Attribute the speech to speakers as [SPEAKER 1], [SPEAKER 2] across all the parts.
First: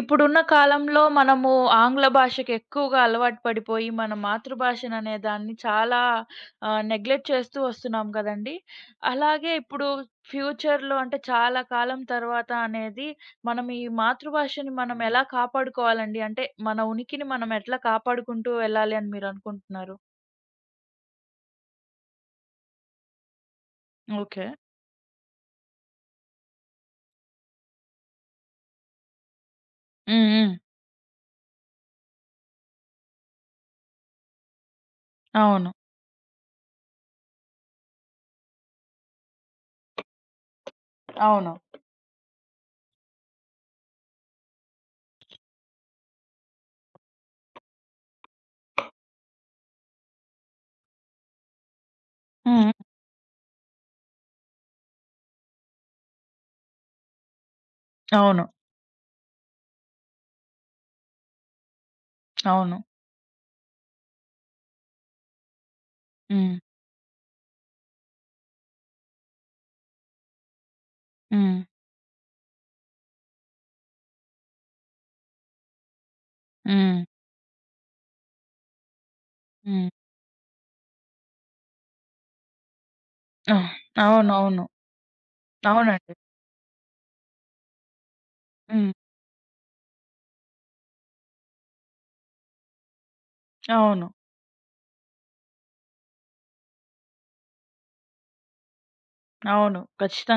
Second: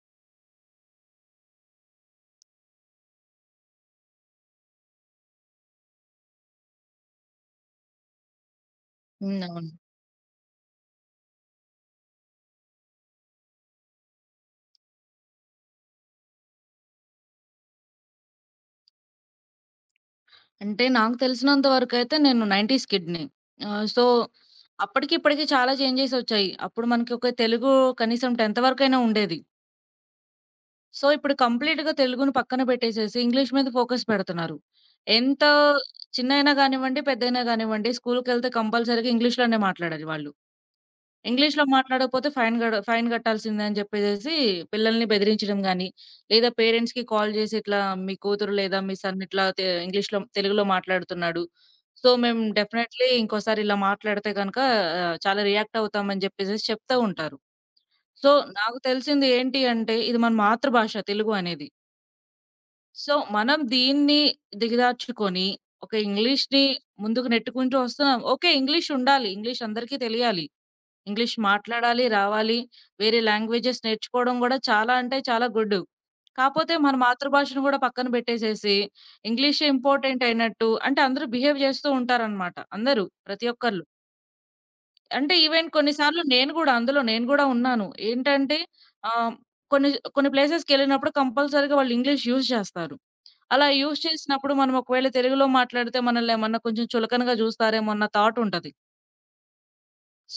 [SPEAKER 1] ఇప్పుడున్న కాలంలో మనము ఆంగ్ల భాషకి ఎక్కువగా అలవాటు పడిపోయి, మన మాతృభాషను అనే దాన్ని చాలా నెగ్లెక్ట్ చేస్తూ వస్తున్నాం కదండీ! అలాగే
[SPEAKER 2] అవును.
[SPEAKER 1] ఇప్పుడు ఫ్యూచర్‌లో అంటే చాలా కాలం తర్వాత అనేది మనం ఈ మాతృభాషని మనం ఎలా కాపాడుకోవాలండి? అంటే మన ఉనికిని మనం ఎట్లా కాపాడుకుంటూ వెళ్ళాలి అని మీరు అనుకుంటున్నారు?
[SPEAKER 2] అంటే నాకు తెలిసినంత వరకైతే నేను 90స్ కిడ్‌ని. ఆహ్, సో,
[SPEAKER 1] ఓకే.
[SPEAKER 2] అప్పటికి ఇప్పటికి చాలా చేంజెస్ వచ్చాయి. అప్పుడు మనకి ఒక తెలుగు కనీసం 10థ్ వరకైనా ఉండేది.
[SPEAKER 1] హ్మ్. హ్మ్.
[SPEAKER 2] సో, ఇప్పుడు కంప్లీట్‌గా తెలుగుని పక్కన పెట్టేసేసి ఇంగ్లీష్ మీద ఫోకస్ పెడుతున్నారు. ఎంత
[SPEAKER 1] అవును.
[SPEAKER 2] చిన్నైనా గానివ్వండి, పెద్దయినా గానివ్వండి స్కూల్‌కెళ్తే కంపల్సరీగా ఇంగ్లీష్‌లోనే మాట్లాడాలి వాళ్ళు.
[SPEAKER 1] అవును.
[SPEAKER 2] ఇంగ్లీష్‌లో మాట్లాడకపోతే ఫైన్ గడ ఫైన్ గట్టాల్సిందే అని చెప్పేసేసి పిల్లల్ని బెదిరించడం గాని, లేదా పేరెంట్స్‌కి కాల్ చేసి ఇట్లా మీ కూతురు లేదా మీ సన్ ఇట్లా ఇంగ్లీష్‌లో తెలుగులో మాట్లాడుతున్నాడు. సో, మేము
[SPEAKER 1] హ్మ్.
[SPEAKER 2] డెఫినైట్‌లీ ఇంకోసారి ఇలా మాట్లాడితే గనక చాలా రియాక్ట్ అవుతామని చెప్పేసేసి చెప్తా ఉంటారు. సో,
[SPEAKER 1] అవును.
[SPEAKER 2] నాకు తెలిసింది ఏంటి అంటే ఇది మన మాతృభాష తెలుగు అనేది.
[SPEAKER 1] అవును.
[SPEAKER 2] సో, మనం దీన్ని దిగజార్చుకొని ఒక
[SPEAKER 1] హ్మ్.
[SPEAKER 2] ఇంగ్లీష్‌ని ముందుకు నెట్టుకుంటూ వస్తున్నాం. ఓకే. ఇంగ్లీష్ ఉండాలి. ఇంగ్లీష్ అందరికీ తెలియాలి. ఇంగ్లీష్
[SPEAKER 1] హ్మ్.
[SPEAKER 2] మాట్లాడాలి, రావాలి. వేరే లాంగ్వేజెస్ నేర్చుకోవడం గూడా చాలా అంటే చాలా గుడ్. కాపోతే మన
[SPEAKER 1] హ్మ్.
[SPEAKER 2] మాతృభాషను గూడా పక్కన బెట్టేసేసి, ఇంగ్లీషే
[SPEAKER 1] హ్మ్.
[SPEAKER 2] ఇంపార్టెంట్ అయినట్టు అంటే అందరూ బిహేవ్ జేస్తూ ఉంటారనమాట. అందరూ ప్రతి
[SPEAKER 1] ఆ!
[SPEAKER 2] ఒక్కళ్ళు.
[SPEAKER 1] అవునవును.
[SPEAKER 2] అంటే ఈవెన్ కొన్ని
[SPEAKER 1] అవునండి.
[SPEAKER 2] సార్లు నేను గూడా అందులో నేను గూడా ఉన్నాను. ఏంటంటే
[SPEAKER 1] హ్మ్.
[SPEAKER 2] ఆహ్, కొన్ని కొన్ని ప్లేసెస్‌కెళ్ళినప్పుడు కంపల్సరీగా వాళ్ళు ఇంగ్లీష్ యూజ్ జేస్తారు. అలా యూజ్
[SPEAKER 1] అవును.
[SPEAKER 2] చేసినప్పుడు మనం ఒకవేళ తెలుగులో మాట్లాడితే మనల్నేమన్నా కొంచెం చులకనగా జూస్తారేమో అన్న థాట్ ఉంటది.
[SPEAKER 1] అవును.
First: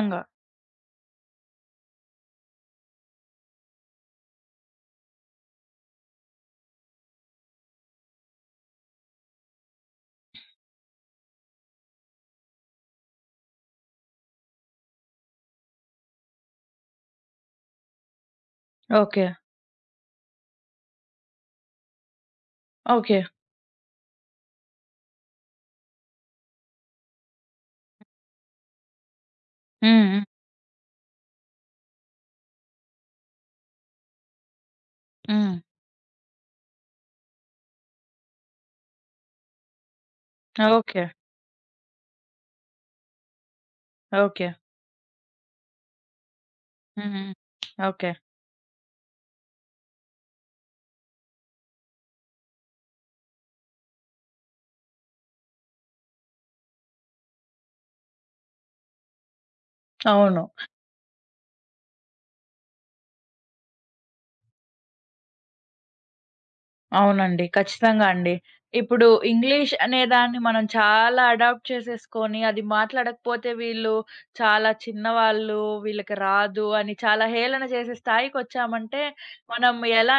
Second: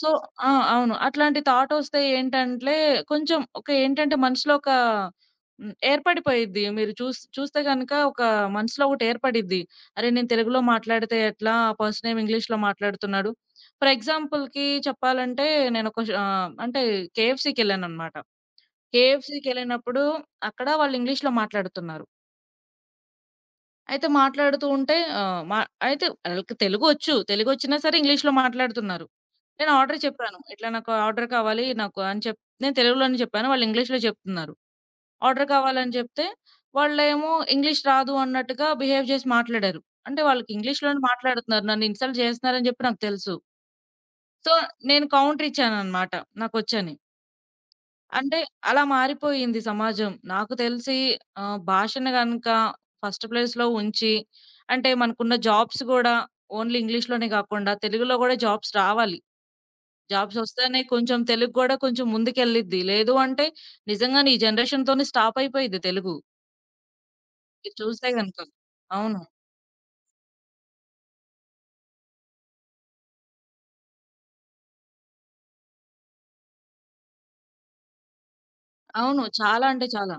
[SPEAKER 2] సో, ఆ! అవును. అట్లాంటి థాటొస్తే ఏంటంట్లే కొంచెం ఒక ఏంటంటే మనసులో ఒక ఏర్పడిపోయిద్ది. మీరు చూస్తే గనక ఒక మనసులో ఒకటేర్పడిద్ది. అరే! నేను తెలుగులో మాట్లాడితే ఎట్లా? ఆ పర్సనేమో ఇంగ్లీష్‌లో మాట్లాడుతున్నాడు. ఫర్ ఎగ్జాంపుల్‌కి చెప్పాలంటే నేనొక అంటే కేఎఫ్‌సీకెళ్ళాననమాట.
[SPEAKER 1] ఓకే.
[SPEAKER 2] కేఎఫ్‌సీకెళ్ళినప్పుడు అక్కడ వాళ్ళు ఇంగ్లీష్‌లో మాట్లాడుతున్నారు.
[SPEAKER 1] ఓకే.
[SPEAKER 2] అయితే మాట్లాడుతూ ఉంటే ఆహ్, మ అయితే ఆళ్ళకి తెలుగొచ్చు. తెలుగొచ్చినా సరే ఇంగ్లీష్‌లో మాట్లాడుతున్నారు. నేను ఆర్డర్
[SPEAKER 1] హ్మ్. హ్మ్.
[SPEAKER 2] చెప్పాను. ఇట్లా నాకు ఆర్డర్ కావాలి నాకు అని నేను తెలుగులోనే చెప్పాను. వాళ్ళు ఇంగ్లీష్‌లో చెప్తున్నారు. ఆర్డర్
[SPEAKER 1] హ్మ్.
[SPEAKER 2] కావాలని చెప్తే వాళ్ళేమో ఇంగ్లీష్ రాదు అన్నట్టుగా బిహేవ్ చేసి మాట్లాడారు. అంటే వాళ్ళకి ఇంగ్లీష్‌లోనే
[SPEAKER 1] ఓకే.
[SPEAKER 2] మాట్లాడుతున్నారు. నన్ను ఇన్సల్ట్ చేస్తున్నారని చెప్పి నాకు తెలుసు.
[SPEAKER 1] ఓకే.
[SPEAKER 2] సో, నేను కౌంటర్ ఇచ్చాననమాట నాకొచ్చని.
[SPEAKER 1] హ్మ్. ఓకే.
[SPEAKER 2] అంటే అలా మారిపోయింది సమాజం. నాకు తెలిసి భాషను గనుక ఫస్ట్ ప్లేస్‌లో ఉంచి అంటే మనకున్న జాబ్స్ గూడా ఓన్లీ ఇంగ్లీష్‌లోనే గాకుండా తెలుగులో గూడా జాబ్స్ రావాలి.
[SPEAKER 1] అవును.
[SPEAKER 2] జాబ్సొస్తేనే కొంచెం తెలుగు గూడా కొంచెం ముందుకెళ్ళిద్ది. లేదు అంటే నిజంగానే ఈ జనరేషన్‌తోనే స్టాప్ అయిపోయిద్ది తెలుగు.
[SPEAKER 1] అవునండి.
[SPEAKER 2] మీరు
[SPEAKER 1] ఖచ్చితంగా
[SPEAKER 2] చూస్తే
[SPEAKER 1] అండి.
[SPEAKER 2] గనుక.
[SPEAKER 1] ఇప్పుడు
[SPEAKER 2] అవును.
[SPEAKER 1] ఇంగ్లీష్ అనే దాన్ని మనం చాలా అడాప్ట్ చేసేసుకొని, అది మాట్లాడకపోతే వీళ్ళు చాలా చిన్నవాళ్ళు, వీళ్ళకి రాదు అని చాలా హేళన చేసే స్థాయికొచ్చామంటే,
[SPEAKER 2] అవును. చాలా
[SPEAKER 1] మనం
[SPEAKER 2] అంటే చాలా.
[SPEAKER 1] ఎలా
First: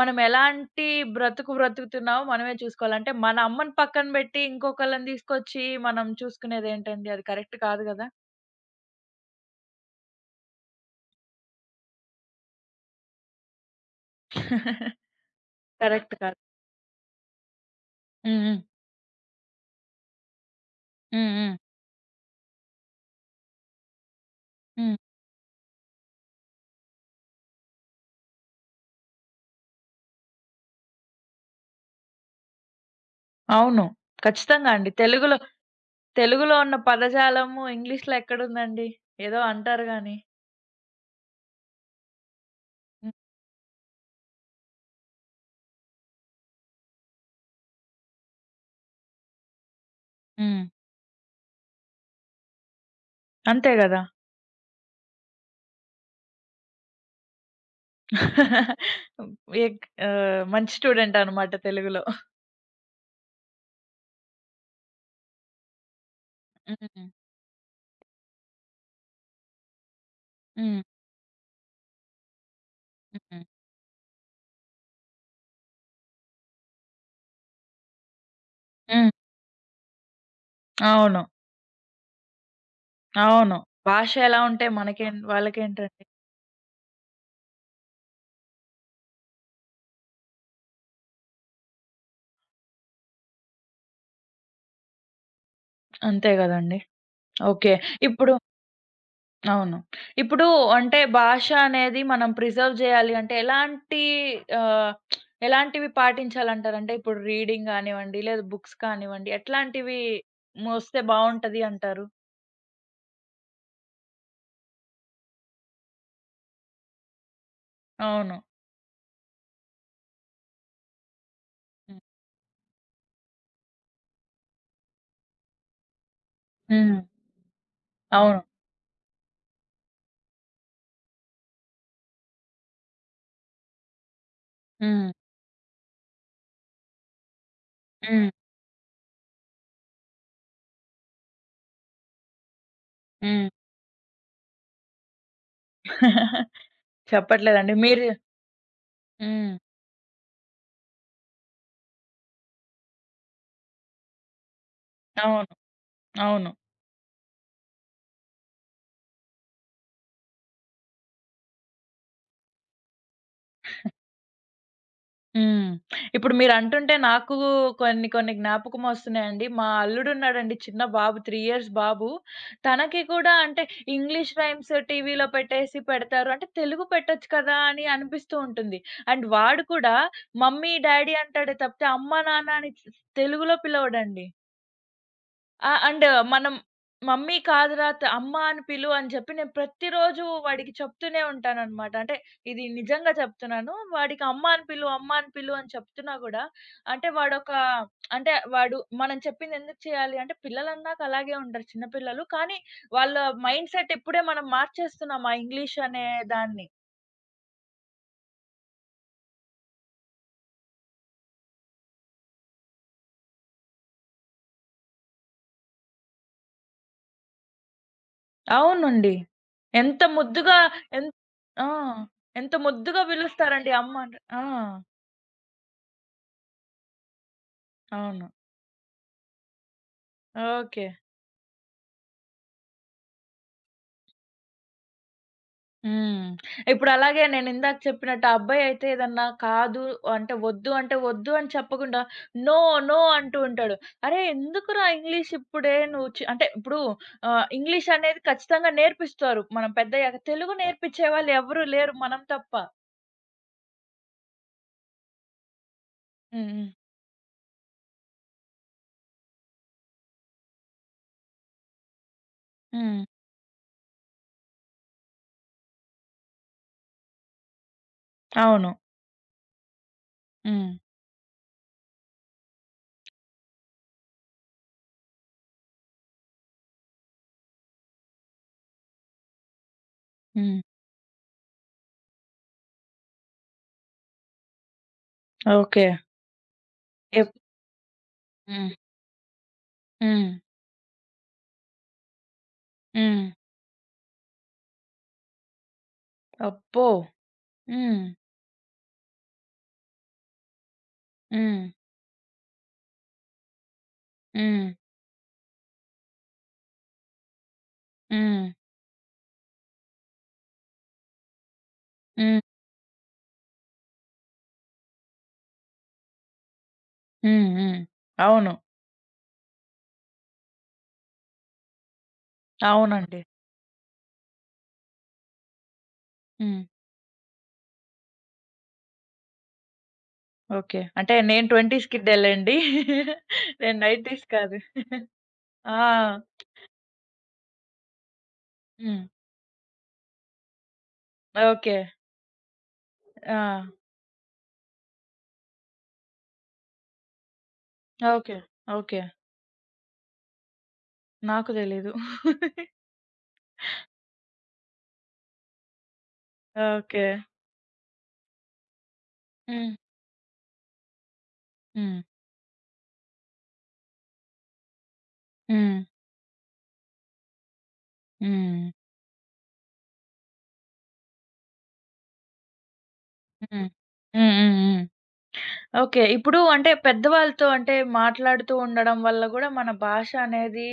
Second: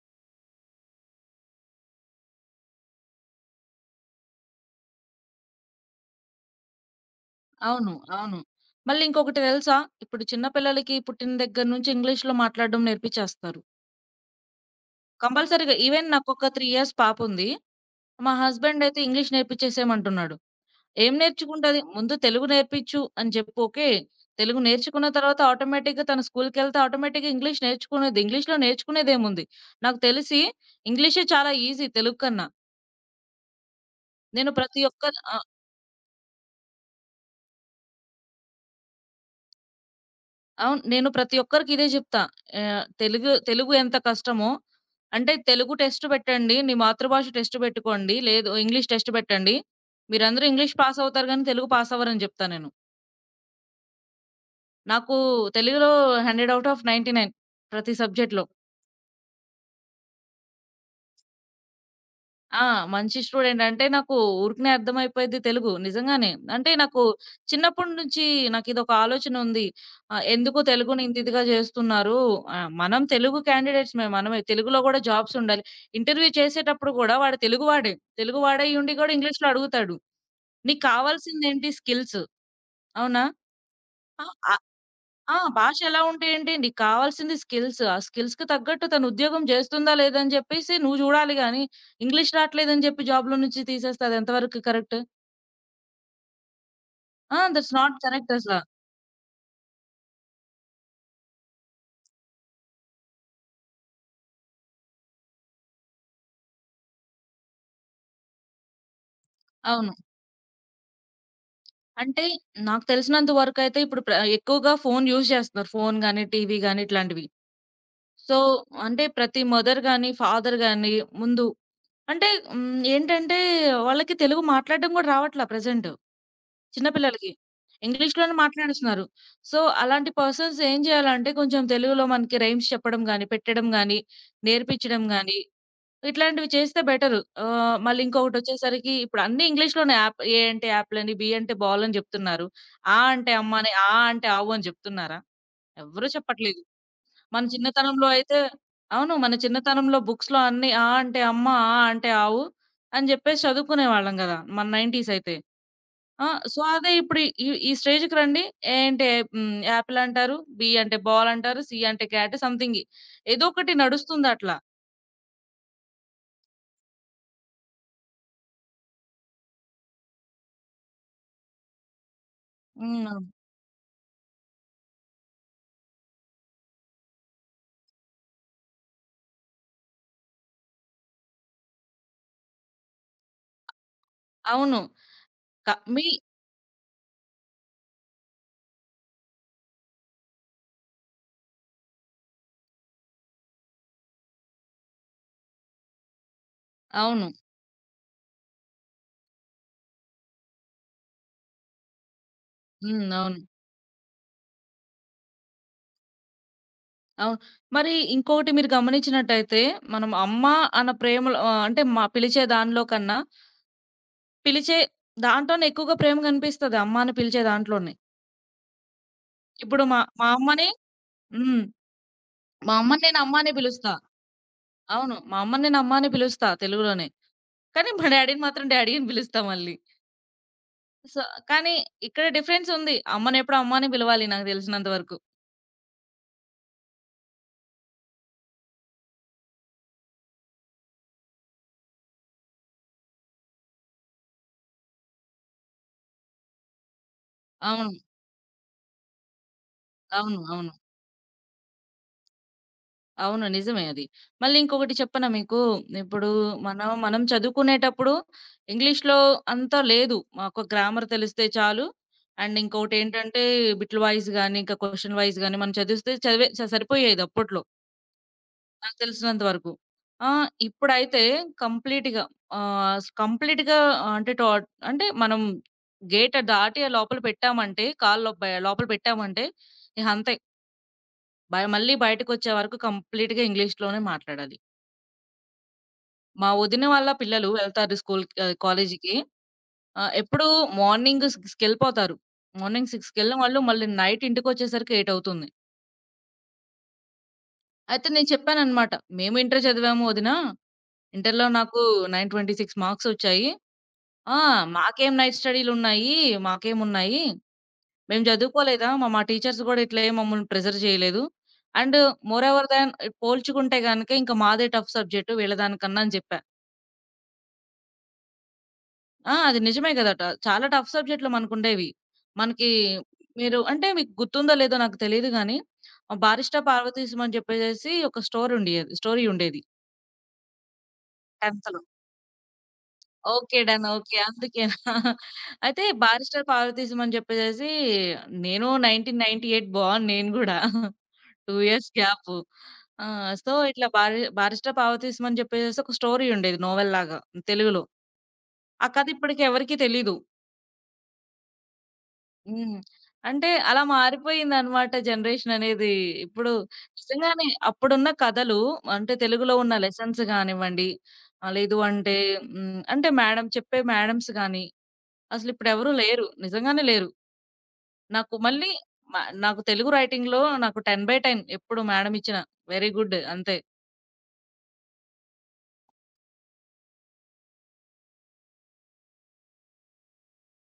[SPEAKER 1] మనం ఎలాంటి బ్రతుకు బ్రతుకుతున్నామో మనమే చూసుకోవాలి. అంటే మన అమ్మని పక్కన పెట్టి ఇంకొకళ్ళని తీసుకొచ్చి మనం చూసుకునేదేంటండి? అది కరెక్ట్ కాదు
[SPEAKER 2] అవును.
[SPEAKER 1] గదా!
[SPEAKER 2] అవును. మళ్ళీ ఇంకొకటి తెలుసా? ఇప్పుడు చిన్న పిల్లలకి పుట్టిన దగ్గర నుంచి ఇంగ్లీష్‌లో మాట్లాడడం నేర్పిచ్చేస్తారు. కంపల్సరీగా ఈవెన్
[SPEAKER 1] కరెక్ట్ కాదు.
[SPEAKER 2] నాకొక 3 ఇయర్స్ పాపుంది. మా
[SPEAKER 1] హ్మ్. హ్మ్.
[SPEAKER 2] హస్బెండ్ అయితే ఇంగ్లీష్ నేర్పిచ్చేసేయమంటున్నాడు. ఏం
[SPEAKER 1] హ్మ్. హ్మ్.
[SPEAKER 2] నేర్చుకుంటది? ముందు తెలుగు నేర్పిచ్చు అని జెప్పు. ఓకే. తెలుగు
[SPEAKER 1] హ్మ్.
[SPEAKER 2] నేర్చుకున్న తర్వాత ఆటోమేటిక్‌గా తను స్కూల్‌కెళ్తే ఆటోమేటిక్‌గా ఇంగ్లీష్ నేర్చుకునేది. ఇంగ్లీష్‌లో నేర్చుకునేదేముంది? నాకు తెలిసి ఇంగ్లీషే చాలా ఈజీ తెలుగు కన్నా.
[SPEAKER 1] అవును.
[SPEAKER 2] నేను
[SPEAKER 1] ఖచ్చితంగా
[SPEAKER 2] ప్రతి
[SPEAKER 1] అండి.
[SPEAKER 2] ఒక్కరు
[SPEAKER 1] తెలుగులో తెలుగులో ఉన్న పదజాలము ఇంగ్లీష్‌లో ఎక్కడుందండి? ఏదో అంటారు గానీ.
[SPEAKER 2] అవును. నేను ప్రతి ఒక్కరికి ఇదే జెప్తా.
[SPEAKER 1] హ్మ్.
[SPEAKER 2] తెలుగు తెలుగు ఎంత కష్టమో అంటే తెలుగు టెస్ట్ పెట్టండి. నీ మాతృభాష టెస్ట్ పెట్టుకోండి. లేదు ఇంగ్లీష్ టెస్ట్ పెట్టండి. మీరందరూ
[SPEAKER 1] హ్మ్.
[SPEAKER 2] ఇంగ్లీష్ పాస్ అవుతారు గానీ తెలుగు పాస్ అవ్వరని జెప్తా నేను.
[SPEAKER 1] అంతే గదా!
[SPEAKER 2] నాకు తెలుగులో 100 ఔట్ ఆఫ్ 99 ప్రతి
[SPEAKER 1] ఎగ్
[SPEAKER 2] సబ్జెక్ట్‌లో.
[SPEAKER 1] ఆహ్, మంచి స్టూడెంట్ అన్నమాట తెలుగులో.
[SPEAKER 2] ఆ! మంచి స్టూడెంట్. అంటే నాకు ఊరికనే అర్థమైపోయిద్ది తెలుగు నిజంగానే. అంటే నాకు
[SPEAKER 1] హ్మ్.
[SPEAKER 2] చిన్నప్పటి నుంచి నాకిదొక ఆలోచన ఉంది. ఎందుకు
[SPEAKER 1] హ్మ్.
[SPEAKER 2] తెలుగుని ఇంత ఇదిగా జేస్తున్నారు? మనం తెలుగు
[SPEAKER 1] హ్మ్.
[SPEAKER 2] క్యాండిడేట్స్‌మే మనమే. తెలుగులో గూడా జాబ్స్ ఉండాలి. ఇంటర్వ్యూ చేసేటప్పుడు గూడా వాడు తెలుగువాడే. తెలుగువాడై ఉండి
[SPEAKER 1] హ్మ్.
[SPEAKER 2] గూడా ఇంగ్లీష్‌లో అడుగుతాడు. నీకు
[SPEAKER 1] అవును.
[SPEAKER 2] కావాల్సిందేంటి? స్కిల్స్ అవునా?
[SPEAKER 1] అవును. భాష ఎలా
[SPEAKER 2] ఆ!
[SPEAKER 1] ఉంటే మనకేం
[SPEAKER 2] ఆ! భాష ఎలా
[SPEAKER 1] వాళ్ళకేంటండి?
[SPEAKER 2] ఉంటే ఏంటండి? కావాల్సింది స్కిల్స్. ఆ స్కిల్స్‌కి తగ్గట్టు తను ఉద్యోగం చేస్తుందా లేదా అని చెప్పేసి నువ్వు చూడాలి గానీ, ఇంగ్లీష్ రాట్లేదని చెప్పి జాబ్‌లో నుంచి తీసేస్తే అది ఎంత వరకు కరెక్ట్?
[SPEAKER 1] అంతే గదండీ.
[SPEAKER 2] ఆ! That's
[SPEAKER 1] okay.
[SPEAKER 2] నాట్
[SPEAKER 1] ఇప్పుడు
[SPEAKER 2] కరెక్ట్ అసల.
[SPEAKER 1] అవును. ఇప్పుడు అంటే భాష అనేది మనం ప్రిజర్వ్ జేయాలి అంటే ఎలాంటి ఆహ్, ఎలాంటివి పాటించాలంటారు? అంటే ఇప్పుడు రీడింగ్ గానివ్వండి, లేదా బుక్స్ కానివ్వండి,
[SPEAKER 2] అవును.
[SPEAKER 1] ఎట్లాంటివి మోస్తే బావుంటది అంటారు?
[SPEAKER 2] అంటే నాకు తెలిసినంత వరకైతే ఇప్పుడు ఎక్కువగా ఫోను యూజ్ చేస్తున్నారు. ఫోను గాని, టీవీ గాని ఇట్లాంటివి.
[SPEAKER 1] అవును.
[SPEAKER 2] సో, అంటే ప్రతి మదర్ గాని, ఫాదర్ గాని ముందు
[SPEAKER 1] హ్మ్.
[SPEAKER 2] అంటే ఏంటంటే వాళ్ళకి తెలుగు మాట్లాడడం కూడా రావట్లా ప్రెజెంట్. చిన్న
[SPEAKER 1] హ్మ్.
[SPEAKER 2] పిల్లలకి. ఇంగ్లీష్‌లోనే
[SPEAKER 1] అవును.
[SPEAKER 2] మాట్లాడేస్తున్నారు. సో, అలాంటి పర్సన్స్ ఏం జేయాలంటే కొంచెం తెలుగులో మనకి రైమ్స్ చెప్పడం గాని, పెట్టడం గాని, నేర్పించడం
[SPEAKER 1] హ్మ్.
[SPEAKER 2] గాని, ఇట్లాంటివి చేస్తే బెటరు. మళ్ళీ
[SPEAKER 1] హ్మ్.
[SPEAKER 2] ఇంకొకటొచ్చేసరికి ఇప్పుడు అన్నీ ఇంగ్లీష్‌లోనే యాప్ ఏ అంటే యాపిలని, బి అంటే బాల్ అని జెప్తున్నారు. ఆ అంటే
[SPEAKER 1] హ్మ్.
[SPEAKER 2] అమ్మ అని, ఆ అంటే ఆవు అని జెప్తున్నారా? ఎవ్వరు చెప్పట్లేదు. మన
[SPEAKER 1] చెప్పట్లేదండి. మీరు
[SPEAKER 2] చిన్నతనంలో అయితే అవును. మన
[SPEAKER 1] హ్మ్.
[SPEAKER 2] చిన్నతనంలో బుక్స్‌లో అన్నీ ఆ అంటే అమ్మ, ఆ అంటే ఆవు అని జెప్పేసి చదువుకునేవాళ్ళం గదా! మన 90స్ అయితే.
[SPEAKER 1] అవును.
[SPEAKER 2] ఆ!
[SPEAKER 1] అవును.
[SPEAKER 2] సో, అదే ఇప్పుడు ఈ ఈ స్టేజ్‌కి రండి. ఏంటే యాపిల్ అంటారు, బి అంటే బాల్ అంటారు, సి అంటే క్యాట్ సంథింగ్. ఏదో ఒకటి నడుస్తుందట్లా.
[SPEAKER 1] హ్మ్. ఇప్పుడు మీరంటుంటే నాకు కొన్ని కొన్ని జ్ఞాపకమొస్తున్నాయండి. మా అల్లుడున్నాడండి చిన్న బాబు 3 ఇయర్స్ బాబు. తనకి
[SPEAKER 2] హ్మ్.
[SPEAKER 1] కూడా అంటే ఇంగ్లీష్ రైమ్స్ టీవీలో పెట్టేసి పెడతారు. అంటే తెలుగు పెట్టొచ్చు కదా! అని అనిపిస్తూ ఉంటుంది. అండ్ వాడు కూడా మమ్మీ, డ్యాడీ అంటాడే తప్పితే అమ్మ, నాన్న అని తెలుగులో పిలవడండి.
[SPEAKER 2] అవును. క
[SPEAKER 1] ఆ! అండ్
[SPEAKER 2] మీ
[SPEAKER 1] మనం మమ్మీ కాదురా! అమ్మ అని పిలు అని చెప్పి నేను ప్రతిరోజు వాడికి చెప్తూనే ఉంటాననమాట. అంటే ఇది నిజంగా చెప్తున్నాను. వాడికి అమ్మ అని పిలు, అమ్మ అని పిలు అని చెప్తున్నా గూడా అంటే
[SPEAKER 2] అవును.
[SPEAKER 1] వాడొక అంటే వాడు మనం చెప్పింది ఎందుకు చేయాలి అంటే పిల్లలన్నాక అలాగే ఉంటారు చిన్న పిల్లలు. కానీ వాళ్ళ
[SPEAKER 2] అవును.
[SPEAKER 1] మైండ్ సెట్ ఇప్పుడే మనం మార్చేస్తున్నాం ఆ ఇంగ్లీష్ అనే దాన్ని.
[SPEAKER 2] అవును. మరి ఇంకోటి మీరు గమనించినట్టయితే, మనం అమ్మ అన్న ప్రేమలో అంటే పిలిచే దానిలో కన్నా, పిలిచే దాంట్లోనే ఎక్కువగా ప్రేమ కనిపిస్తది. అమ్మ అని పిలిచే దాంట్లోనే.
[SPEAKER 1] అవునండి.
[SPEAKER 2] ఇప్పుడు మా
[SPEAKER 1] ఎంత
[SPEAKER 2] మా
[SPEAKER 1] ముద్దుగా
[SPEAKER 2] అమ్మని
[SPEAKER 1] ఎన్
[SPEAKER 2] హ్మ్.
[SPEAKER 1] ఆ! ఎంత
[SPEAKER 2] మా
[SPEAKER 1] ముద్దుగా
[SPEAKER 2] అమ్మని నేను అమ్మ అనే
[SPEAKER 1] పిలుస్తారండి
[SPEAKER 2] పిలుస్తా.
[SPEAKER 1] అమ్మ అంటే. ఆ!
[SPEAKER 2] అవును. మా అమ్మని నేను అమ్మ అనే పిలుస్తా తెలుగులోనే. కానీ మా
[SPEAKER 1] అవును.
[SPEAKER 2] డ్యాడీని మాత్రం డ్యాడీ అని పిలుస్తా మళ్ళీ.
[SPEAKER 1] ఓకే.
[SPEAKER 2] సో, కానీ ఇక్కడ డిఫరెన్స్ ఉంది. అమ్మనెప్పుడు అమ్మ అనే పిలవాలి నాకు తెలిసినంత వరకు.
[SPEAKER 1] హ్మ్. ఇప్పుడలాగే నేనిందాక చెప్పినట్టు ఆ అబ్బాయయితే ఏదన్నా కాదు అంటే వద్దు అంటే వద్దు అని చెప్పకుండా నో, నో అంటూ ఉంటాడు. అరే! ఎందుకురా ఇంగ్లీష్ ఇప్పుడే నువ్వు అంటే ఇప్పుడు ఇంగ్లీష్
[SPEAKER 2] అవును.
[SPEAKER 1] అనేది ఖచ్చితంగా నేర్పిస్తారు. మనం పెద్దయ్యాక.
[SPEAKER 2] అవును.
[SPEAKER 1] తెలుగు
[SPEAKER 2] అవును.
[SPEAKER 1] నేర్పించే వాళ్ళు ఎవరు లేరు మనం తప్ప.
[SPEAKER 2] అవును. నిజమే అది. మళ్ళీ ఇంకొకటి చెప్పనా మీకు? ఇప్పుడు
[SPEAKER 1] హ్మ్. హ్మ్.
[SPEAKER 2] మనం మనం చదువుకునేటప్పుడు ఇంగ్లీష్‌లో అంత లేదు. మాకు గ్రామర్ తెలిస్తే చాలు. అండ్
[SPEAKER 1] హ్మ్.
[SPEAKER 2] ఇంకోటేంటంటే బిట్ వైస్ గాని, ఇంకా క్వెషన్ వైస్ గాని మనం చదివిస్తే చదివే స సరిపోయేది అప్పట్లో.
[SPEAKER 1] అవును.
[SPEAKER 2] నాకు తెలిసినంత వరకు. ఆ!
[SPEAKER 1] హ్మ్.
[SPEAKER 2] ఇప్పుడైతే కంప్లీట్‌గా ఆహ్, స్ కంప్లీట్‌గా అంటే టో అంటే మనం గేట్ దాటి లోపల పెట్టామంటే కాళ్ళు బ లోపల పెట్టామంటే ఇహ అంతే.
[SPEAKER 1] హ్మ్.
[SPEAKER 2] బ మళ్ళీ బయటకొచ్చే వరకు కంప్లీట్‌గా ఇంగ్లీష్‌లోనే మాట్లాడాలి.
[SPEAKER 1] ఓకే.
[SPEAKER 2] మా వదిన వాళ్ళ
[SPEAKER 1] ఎప్
[SPEAKER 2] పిల్లలు వెళ్తారు స్కూల్‌కి
[SPEAKER 1] హ్మ్.
[SPEAKER 2] కాలేజీకి.
[SPEAKER 1] హ్మ్.
[SPEAKER 2] ఎప్పుడు మార్నింగ్ 6కెళ్ళిపోతారు. మార్నింగ్
[SPEAKER 1] హ్మ్.
[SPEAKER 2] 6కెళ్ళిన వాళ్ళు మళ్ళీ నైట్ ఇంటికొచ్చేసరికి 8 అవుతుంది.
[SPEAKER 1] అబ్బో! హ్మ్.
[SPEAKER 2] అయితే నేను చెప్పాననమాట. "మేము ఇంటర్ చదివాము వదిన. ఇంటర్‌లో
[SPEAKER 1] హ్మ్.
[SPEAKER 2] నాకు 926 మార్క్స్ వచ్చాయి. ఆ!
[SPEAKER 1] హ్మ్.
[SPEAKER 2] మాకేం నైట్ స్టడీలున్నాయి. మాకేమున్నాయి. మేము
[SPEAKER 1] హ్మ్.
[SPEAKER 2] చదువుకోలేదా? మా మా టీచర్స్ గూడా ఇట్లా ఏం మమ్మల్ని ప్రెషర్ చేయలేదు. అండ్
[SPEAKER 1] హ్మ్.
[SPEAKER 2] మోర్ ఎవర్ దాన్ పోల్చుకుంటే గనక ఇంక మాదే టఫ్ సబ్జెక్ట్ వీళ్ళ దానికన్నా అని జెప్పా.
[SPEAKER 1] హ్మ్. హ్మ్. అవును.
[SPEAKER 2] ఆ! అది నిజమే గదా! ట చాలా టఫ్ సబ్జెక్ట్‌లు మనకుండేవి. మనకి
[SPEAKER 1] అవునండి.
[SPEAKER 2] మీరు అంటే మీకు గుర్తుందో లేదో నాకు తెలీదు గానీ,
[SPEAKER 1] హ్మ్.
[SPEAKER 2] 'బారిస్టా పార్వతీశం' అని జెప్పేసేసి ఒక స్టోరీ ఉండేది
[SPEAKER 1] ఓకే. అంటే నేను
[SPEAKER 2] 10థ్
[SPEAKER 1] 20స్ కిడ్డేలెండి.
[SPEAKER 2] ఓకే.
[SPEAKER 1] నేను
[SPEAKER 2] డన్. ఓకే.
[SPEAKER 1] 90స్ కాదు.
[SPEAKER 2] అందుకేనా? అయితే
[SPEAKER 1] ఆ!
[SPEAKER 2] 'బారిస్టర్ పార్వతీశం' అని చెప్పేసేసి నేను
[SPEAKER 1] హ్మ్.
[SPEAKER 2] 1998 బోర్న్ నేను గూడా. 2
[SPEAKER 1] ఓకే.
[SPEAKER 2] Years gap. ఆ!
[SPEAKER 1] ఆ!
[SPEAKER 2] సో, ఇట్లా 'బారిస్టర్ పార్వతీశం' అని చెప్పేసేసి ఒక స్టోరీ ఉండేది నోవెల్‌లాగా తెలుగులో.
[SPEAKER 1] ఓకే.
[SPEAKER 2] ఆ
[SPEAKER 1] ఓకే.
[SPEAKER 2] కథ ఇప్పటికెవరికీ తెలీదు.
[SPEAKER 1] నాకు తెలీదు.
[SPEAKER 2] హ్మ్. అంటే అలా మారిపోయిందనమాట జనరేషన్ అనేది. ఇప్పుడు
[SPEAKER 1] ఓకే.
[SPEAKER 2] నిజంగానే అప్పుడున్న కథలు అంటే తెలుగులో
[SPEAKER 1] హ్మ్.
[SPEAKER 2] ఉన్న లెసన్స్ గానివ్వండి, లేదు
[SPEAKER 1] హ్మ్.
[SPEAKER 2] అంటే అంటే మేడం చెప్పే మేడమ్స్ గాని
[SPEAKER 1] హ్మ్.
[SPEAKER 2] అసలిప్పుడెవరు లేరు. నిజంగానే లేరు. నాకు
[SPEAKER 1] హ్మ్.
[SPEAKER 2] మళ్ళీ మ నాకు తెలుగు రైటింగ్‌లో నాకు 10/10 ఎప్పుడు మేడమ్ ఇచ్చిన వెరీ గుడ్ అంతే.
[SPEAKER 1] హ్మ్. హ్మ్. హ్మ్. హ్మ్. ఓకే. ఇప్పుడు అంటే పెద్దవాళ్ళతో అంటే మాట్లాడుతూ ఉండడం వల్ల గూడా మన భాష అనేది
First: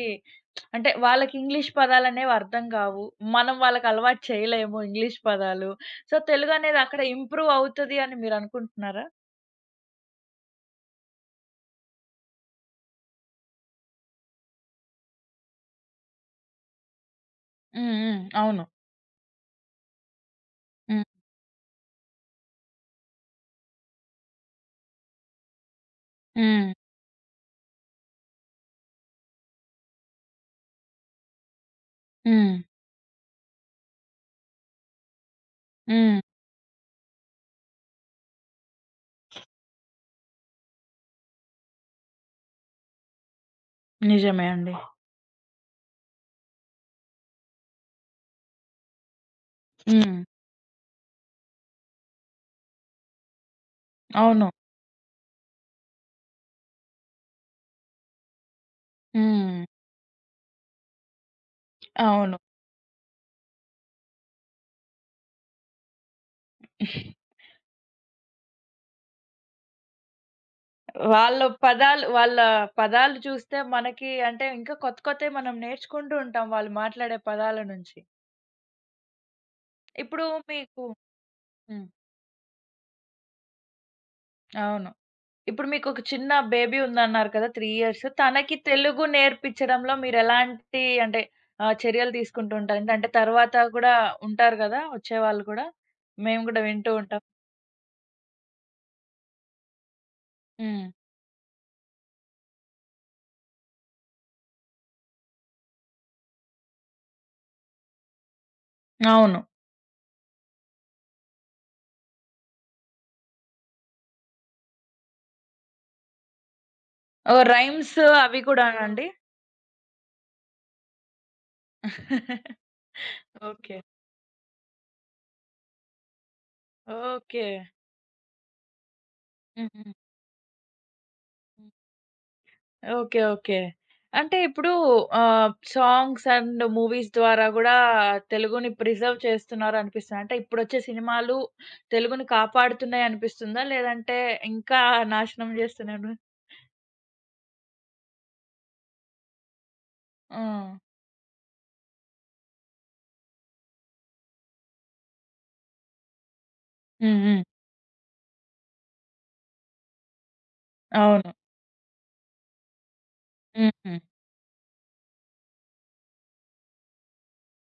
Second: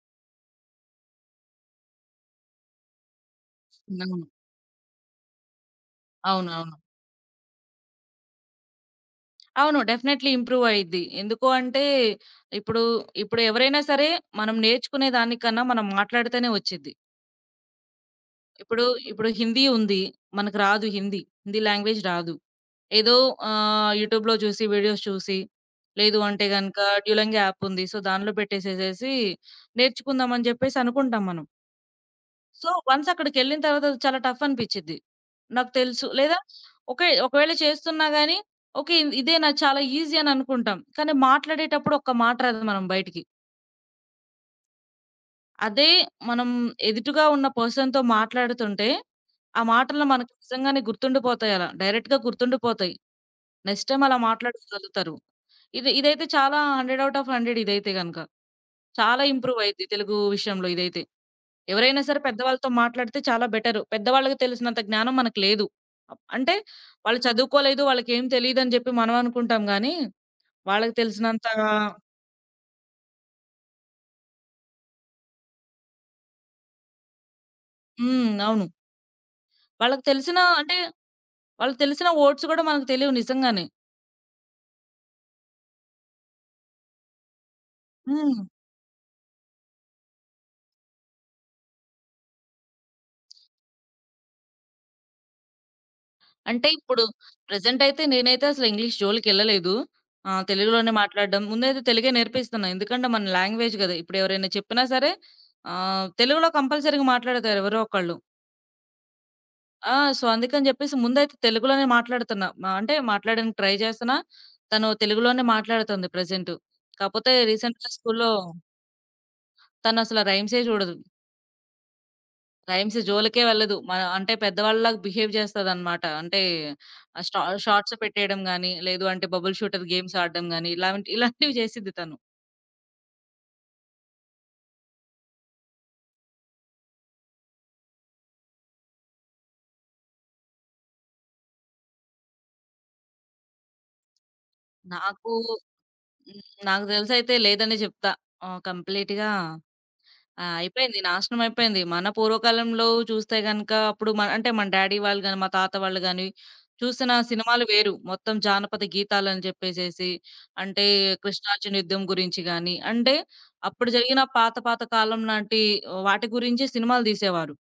[SPEAKER 1] అంటే వాళ్ళకి ఇంగ్లీష్ పదాలనేవి అర్థం గావు. మనం వాళ్ళకి అలవాటు
[SPEAKER 2] అవును.
[SPEAKER 1] చేయలేము ఇంగ్లీష్ పదాలు. సో, తెలుగు
[SPEAKER 2] అవునవును.
[SPEAKER 1] అనేది అక్కడ ఇంప్రూవ్ అవుతది అని మీరనుకుంటున్నారా?
[SPEAKER 2] అవును. డెఫినైట్‌లీ ఇంప్రూవ్ అయ్యిద్ది. ఎందుకు అంటే ఇప్పుడు, ఇప్పుడు ఎవరైనా సరే మనం నేర్చుకునే దానికన్నా మనం మాట్లాడితేనే వచ్చిద్ది.
[SPEAKER 1] హ్మ్. హ్మ్. అవును.
[SPEAKER 2] ఇప్పుడు, ఇప్పుడు హిందీ ఉంది. మనకు రాదు
[SPEAKER 1] హ్మ్.
[SPEAKER 2] హిందీ. హిందీ లాంగ్వేజ్ రాదు. ఏదో యూట్యూబ్‌లో చూసి, వీడియోస్ చూసి, లేదు అంటే
[SPEAKER 1] హ్మ్.
[SPEAKER 2] గనక డ్యూలింగో యాప్ ఉంది. సో, దానిలో పెట్టేసేసేసి నేర్చుకుందాం అని చెప్పేసి అనుకుంటాం మనం.
[SPEAKER 1] హ్మ్.
[SPEAKER 2] సో, వన్స్ అక్కడికెళ్ళిన తర్వాత అది చాలా టఫ్ అనిపిచ్చిద్ది. నాకు తెలుసు.
[SPEAKER 1] హ్మ్.
[SPEAKER 2] లేదా ఓకే. ఒకవేళ చేస్తున్నా గాని ఓకే. ఇదే నా చాలా ఈజీ అని అనుకుంటాం. కానీ మాట్లాడేటప్పుడు ఒక్క మాట రాదు మనం బయటికి.
[SPEAKER 1] నిజమే అండి.
[SPEAKER 2] అదే మనం ఎదుటుగా ఉన్న పర్సన్‌తో మాట్లాడుతుంటే, ఆ మాటలు
[SPEAKER 1] హ్మ్.
[SPEAKER 2] మనకు నిజంగానే గుర్తుండిపోతాయి అలా. డైరెక్ట్‌గా గుర్తుండిపోతాయి. నెక్స్ట్ టైమ్ అలా
[SPEAKER 1] అవును.
[SPEAKER 2] మాట్లాడగలుగుతారు. ఇది ఇదైతే చాలా 100 ఔట్ ఆఫ్ 100 ఇదైతే గనక. చాలా ఇంప్రూవ్
[SPEAKER 1] హ్మ్.
[SPEAKER 2] అయిద్ది తెలుగు విషయంలో ఇదైతే. ఎవరైనా సరే
[SPEAKER 1] అవును.
[SPEAKER 2] పెద్దవాళ్ళతో మాట్లాడితే చాలా బెటరు. పెద్దవాళ్ళకి తెలిసినంత జ్ఞానం మనకు లేదు. అప్ అంటే వాళ్ళు చదువుకోలేదు, వాళ్ళకేం తెలీదని జెప్పి మనం అనుకుంటాం గానీ, వాళ్ళకి
[SPEAKER 1] వాళ్ళ
[SPEAKER 2] తెలిసినంత
[SPEAKER 1] వాళ్ళ పదాలు చూస్తే మనకి అంటే ఇంకా కొత్త కొత్తవి మనం నేర్చుకుంటూ ఉంటాం వాళ్ళు మాట్లాడే పదాల నుంచి.
[SPEAKER 2] అవును. వాళ్ళకి
[SPEAKER 1] ఇప్పుడు
[SPEAKER 2] తెలిసిన అంటే
[SPEAKER 1] మీకు
[SPEAKER 2] వాళ్ళకి
[SPEAKER 1] హ్మ్.
[SPEAKER 2] తెలిసిన వర్డ్స్ గూడా మనకు తెలియవు నిజంగానే.
[SPEAKER 1] అవును. ఇప్పుడు మీకొక చిన్న బేబీ ఉందన్నారు కదా! 3 ఇయర్స్.
[SPEAKER 2] హ్మ్.
[SPEAKER 1] తనకి తెలుగు నేర్పించడంలో మీరెలాంటి అంటే చర్యలు తీసుకుంటూ ఉంటారు? ఎందుకంటే తర్వాత కూడా ఉంటారు గదా! వచ్చేవాళ్ళు కూడా. మేము కూడా
[SPEAKER 2] అంటే
[SPEAKER 1] వింటూ
[SPEAKER 2] ఇప్పుడు
[SPEAKER 1] ఉంటాం.
[SPEAKER 2] ప్రెజెంట్ అయితే నేనైతే అసలు ఇంగ్లీష్ జోలికెళ్ళలేదు.
[SPEAKER 1] హ్మ్.
[SPEAKER 2] తెలుగులోనే మాట్లాడడం. ముందైతే తెలుగే నేర్పిస్తున్నా. ఎందుకంటే మన లాంగ్వేజ్ గదా! ఇప్పుడు ఎవరైనా చెప్పినా సరే తెలుగులో కంపల్సరీగా మాట్లాడతారు ఎవరో ఒకళ్ళు.
[SPEAKER 1] అవును.
[SPEAKER 2] ఆ! సో, అందుకని జెప్పేసి ముందైతే తెలుగులోనే మాట్లాడుతున్నా. అంటే మాట్లాడడానికి ట్రై జేస్తున్నా. తను తెలుగులోనే మాట్లాడుతుంది ప్రెజెంటు. కాపోతే
[SPEAKER 1] ఓహ్!
[SPEAKER 2] రీసెంట్‌గా
[SPEAKER 1] రైమ్స్
[SPEAKER 2] స్కూల్‌లో
[SPEAKER 1] అవి కూడానా అండి?
[SPEAKER 2] తనసల రైమ్సే జూడదు. రైమ్స్ జోలికే వెళ్ళదు.
[SPEAKER 1] ఓకే.
[SPEAKER 2] మన అంటే పెద్దవాళ్ళలాగా బిహేవ్ జేస్తదనమాట. అంటే ఆహ్, స్టా
[SPEAKER 1] ఓకే.
[SPEAKER 2] షార్ట్స్ పెట్టేయడం గాని, లేదు అంటే బబుల్ షూటర్
[SPEAKER 1] హుహు.
[SPEAKER 2] గేమ్స్ ఆడడం గాని, ఇలాంటి ఇలాంటివి జేసిద్ది తను.
[SPEAKER 1] ఓకే. ఓకే. అంటే ఇప్పుడు సాంగ్స్ అండ్ మూవీస్ ద్వారా గూడా తెలుగుని ప్రిజర్వ్ చేస్తున్నారనిపిస్తుంది. అంటే ఇప్పుడొచ్చే సినిమాలు తెలుగుని కాపాడుతున్నాయనిపిస్తుందా? లేదంటే ఇంకా
[SPEAKER 2] నాకు
[SPEAKER 1] నాశనం జేస్తున్నాడు.
[SPEAKER 2] హ్మ్. నాకు దెలిసయితే లేదనే జెప్తా. కంప్లీట్‌గా
[SPEAKER 1] ఆ!
[SPEAKER 2] ఆ! అయిపోయింది. నాశనం అయిపోయింది. మన పూర్వకాలంలో చూస్తే గనక అప్పుడు మన అంటే మన డ్యాడీ వాళ్ళు గాని, మా తాత వాళ్ళు గాని చూసిన
[SPEAKER 1] హ్మ్. హ్మ్.
[SPEAKER 2] సినిమాలు వేరు. మొత్తం జానపద గీతాలని చెప్పేసేసి అంటే
[SPEAKER 1] అవును.
[SPEAKER 2] కృష్ణార్జున యుద్ధం గురించి గాని, అంటే అప్పుడు
[SPEAKER 1] హుహు.
[SPEAKER 2] జరిగిన పాత పాత కాలం లాంటి వాటి గురించి సినిమాలు తీసేవారు.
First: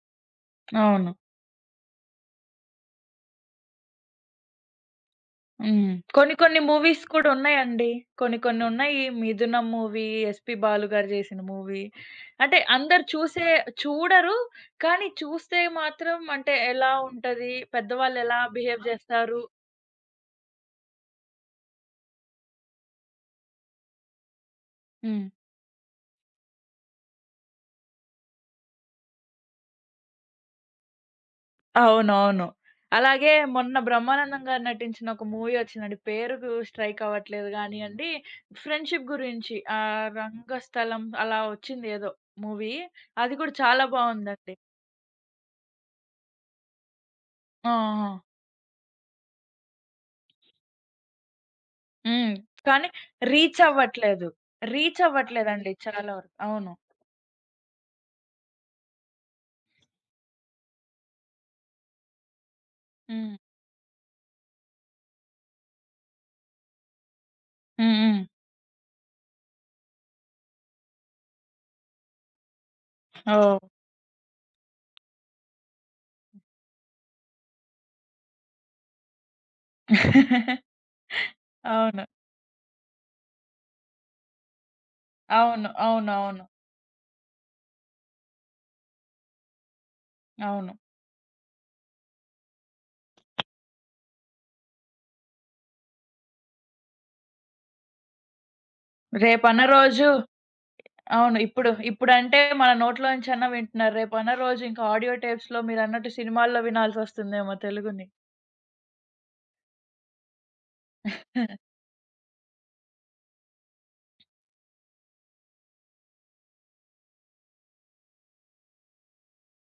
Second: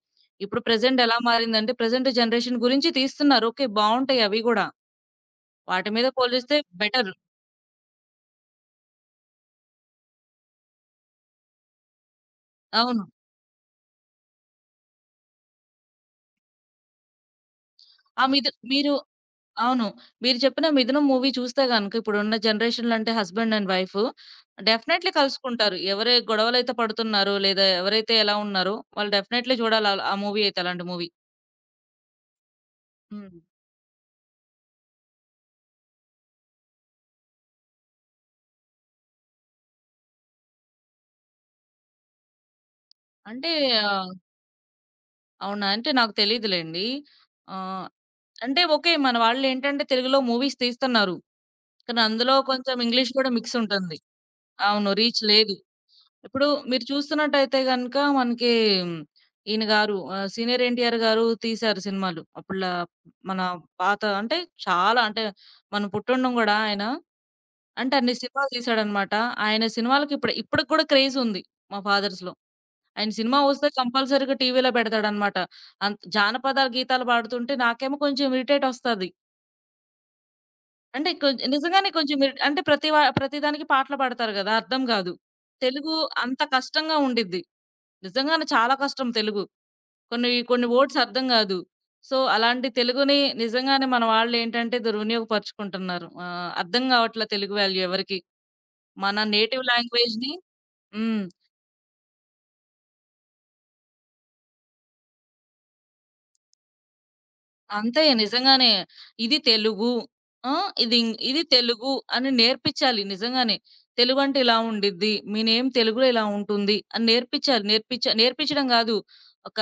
[SPEAKER 2] ఇప్పుడు ప్రెజెంట్
[SPEAKER 1] అవును.
[SPEAKER 2] ఎలా మారిందంటే ప్రెజెంట్ జనరేషన్ గురించి తీస్తున్నారు. ఓకే. బావుంటాయి అవి గూడా. వాటి
[SPEAKER 1] హ్మ్.
[SPEAKER 2] మీద
[SPEAKER 1] కొన్ని
[SPEAKER 2] పోలిస్తే
[SPEAKER 1] కొన్ని మూవీస్
[SPEAKER 2] బెటర్.
[SPEAKER 1] కూడా ఉన్నాయండి. కొన్ని కొన్ని ఉన్నాయి. 'మిథునం' మూవీ, 'ఎస్‌పీ బాలు' గారు చేసిన మూవీ. అంటే
[SPEAKER 2] అవును.
[SPEAKER 1] అందరూ చూసే చూడరు. కానీ చూస్తే మాత్రం అంటే ఎలా ఉంటది? పెద్దవాళ్ళు
[SPEAKER 2] ఆ!
[SPEAKER 1] ఎలా
[SPEAKER 2] మీద
[SPEAKER 1] బిహేవ్
[SPEAKER 2] మీరు
[SPEAKER 1] చేస్తారు?
[SPEAKER 2] అవును. మీరు చెప్పిన 'మిథునం' మూవీ చూస్తే గనక ఇప్పుడున్న జనరేషన్‌లో అంటే హస్బెండ్ అండ్ వైఫ్ డెఫినైట్‌లీ
[SPEAKER 1] హ్మ్.
[SPEAKER 2] కలుసుకుంటారు. ఎవరే గొడవలైతే పడుతున్నారో లేదా ఎవరైతే ఎలా ఉన్నారో వాళ్ళు డెఫినైట్‌లీ చూడాలి ఆల్ ఆ మూవీ అయితే అలాంటి మూవీ.
[SPEAKER 1] అవునవును. అలాగే
[SPEAKER 2] హ్మ్.
[SPEAKER 1] మొన్న 'బ్రహ్మానందం' గారు నటించిన ఒక మూవీ వచ్చిందండి. పేరుకు స్ట్రైక్ అవ్వట్లేదు గానియండి. ఫ్రెండ్‌షిప్ గురించి 'రంగస్థలం' అలా వచ్చింది ఏదో మూవీ. అది
[SPEAKER 2] అంటే
[SPEAKER 1] కూడా చాలా
[SPEAKER 2] ఆహ్,
[SPEAKER 1] బావుందండి.
[SPEAKER 2] అవునా? అంటే నాకు తెలీదులెండి.
[SPEAKER 1] ఆ!
[SPEAKER 2] ఆహ్,
[SPEAKER 1] ఆ!
[SPEAKER 2] అంటే ఓకే. మన వాళ్ళేంటంటే తెలుగులో మూవీస్ తీస్తున్నారు. కానీ
[SPEAKER 1] హ్మ్.
[SPEAKER 2] అందులో కొంచెం
[SPEAKER 1] కానీ
[SPEAKER 2] ఇంగ్లీష్ కూడా మిక్స్
[SPEAKER 1] రీచ్
[SPEAKER 2] ఉంటుంది.
[SPEAKER 1] అవ్వట్లేదు.
[SPEAKER 2] అవును.
[SPEAKER 1] రీచ్
[SPEAKER 2] రీచ్ లేదు.
[SPEAKER 1] అవ్వట్లేదండి. ఓకే. చాలా వరకు.
[SPEAKER 2] ఇప్పుడు
[SPEAKER 1] అవును.
[SPEAKER 2] మీరు చూస్తున్నట్టయితే గనక మనకి ఈయన గారు సీనియర్ ఎన్టీఆర్ గారు తీశారు సినిమాలు. అప్పుడ్లా
[SPEAKER 1] హ్మ్.
[SPEAKER 2] మన పాత అంటే చాలా అంటే మనం పుట్టుండం గూడా ఆయన
[SPEAKER 1] హ్మ్.
[SPEAKER 2] అంటే అన్ని
[SPEAKER 1] హ్మ్.
[SPEAKER 2] సినిమాలు తీశాడనమాట. ఆయన సినిమాలకి ఇప్పుడు ఇప్పటికి కూడా క్రేజుంది మా ఫాదర్స్‌లో. ఆయన సినిమా
[SPEAKER 1] ఓహ్!
[SPEAKER 2] వస్తే కంపల్సరీగా టీవీలో పెడతాడనమాట. అంత్ జానపద గీతాలు పాడుతుంటే నాకేమో కొంచెం ఇరిటేటొస్తది. అంటే నిజంగానే
[SPEAKER 1] అవును.
[SPEAKER 2] కొంచెం అంటే ప్రతి దానికి పాటలు పాడతారు గదా! అర్థం గాదు.
[SPEAKER 1] అవును.
[SPEAKER 2] తెలుగు అంత
[SPEAKER 1] అవునవును.
[SPEAKER 2] కష్టంగా ఉండిద్ది. నిజంగానే చాలా కష్టం తెలుగు. కొన్ని, కొన్ని
[SPEAKER 1] అవును.
[SPEAKER 2] వర్డ్స్ అర్థం గాదు. సో, అలాంటి తెలుగుని నిజంగానే మన వాళ్ళేంటంటే దుర్వినియోగపరుచుకుంటున్నారు. అర్థం గావట్ల తెలుగు వాల్యూ ఎవరికీ. మన
[SPEAKER 1] రేపన్న
[SPEAKER 2] నేటివ్
[SPEAKER 1] రోజు
[SPEAKER 2] లాంగ్వేజ్‌ని హ్మ్.
[SPEAKER 1] అవును. ఇప్పుడు ఇప్పుడంటే మన నోట్లో నుంచన్నా వింటున్నారు. రేపన్న రోజు ఇంకా ఆడియో టేప్స్‌లో మీరన్నట్టు సినిమాల్లో వినాల్సొస్తుందేమో
[SPEAKER 2] అంతే
[SPEAKER 1] తెలుగుని.
[SPEAKER 2] నిజంగానే. ఇది తెలుగు. ఆ! ఇది ఇది తెలుగు అని నేర్పిచ్చాలి నిజంగానే. తెలుగంటే ఇలా ఉండిద్ది. మీ నేమ్ తెలుగులో ఇలా ఉంటుంది అని నేర్పిచ్చాలి. నేర్పిచ్చడం గాదు. ఒక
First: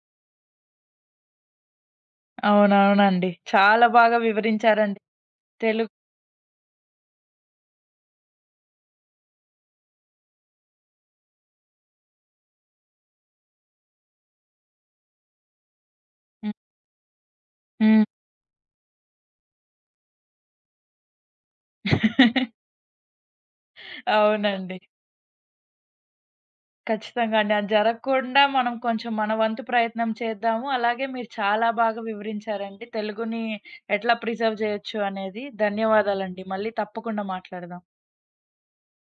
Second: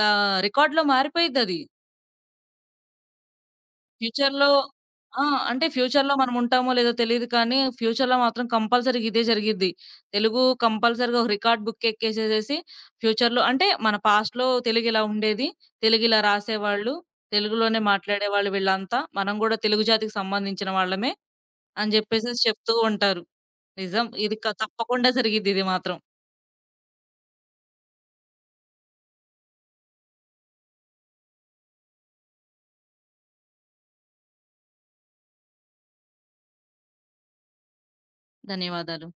[SPEAKER 2] రికార్డ్‌లో మారిపోయిద్దది.
[SPEAKER 1] అవునవునండి. చాలా బాగా
[SPEAKER 2] ఫ్యూచర్‌లో
[SPEAKER 1] వివరించారండి.
[SPEAKER 2] ఆ! అంటే
[SPEAKER 1] తెలుగు
[SPEAKER 2] ఫ్యూచర్‌లో మనం ఉంటామో లేదో తెలీదు కానీ, ఫ్యూచర్‌లో మాత్రం కంపల్సరీగా ఇదే జరిగిద్ది. తెలుగు కంపల్సరీగా ఒక రికార్డ్ బుక్ ఎక్కేసేసేసి ఫ్యూచర్‌లో అంటే మన పాస్ట్‌లో తెలుగు ఇలా ఉండేది. తెలుగు ఇలా
[SPEAKER 1] హ్మ్.
[SPEAKER 2] రాసేవాళ్ళు. తెలుగులోనే
[SPEAKER 1] హ్మ్.
[SPEAKER 2] మాట్లాడేవాళ్ళు వీళ్ళంతా. మనం గూడా తెలుగు జాతికి సంబంధించిన వాళ్ళమే అని జెప్పేసేసి చెప్తూ ఉంటారు. నిజం. ఇది
[SPEAKER 1] అవునండి.
[SPEAKER 2] తప్పకుండా జరిగిద్ది ఇది మాత్రం.
[SPEAKER 1] ఖచ్చితంగా అండి. అది జరగకుండా మనం కొంచెం మన వంతు ప్రయత్నం చేద్దాము. అలాగే మీరు చాలా బాగా వివరించారండి. తెలుగుని ఎట్లా ప్రిజర్వ్ చేయొచ్చు అనేది. ధన్యవాదాలండి. మళ్ళీ తప్పకుండా మాట్లాడదాం.
[SPEAKER 2] ధన్యవాదాలు.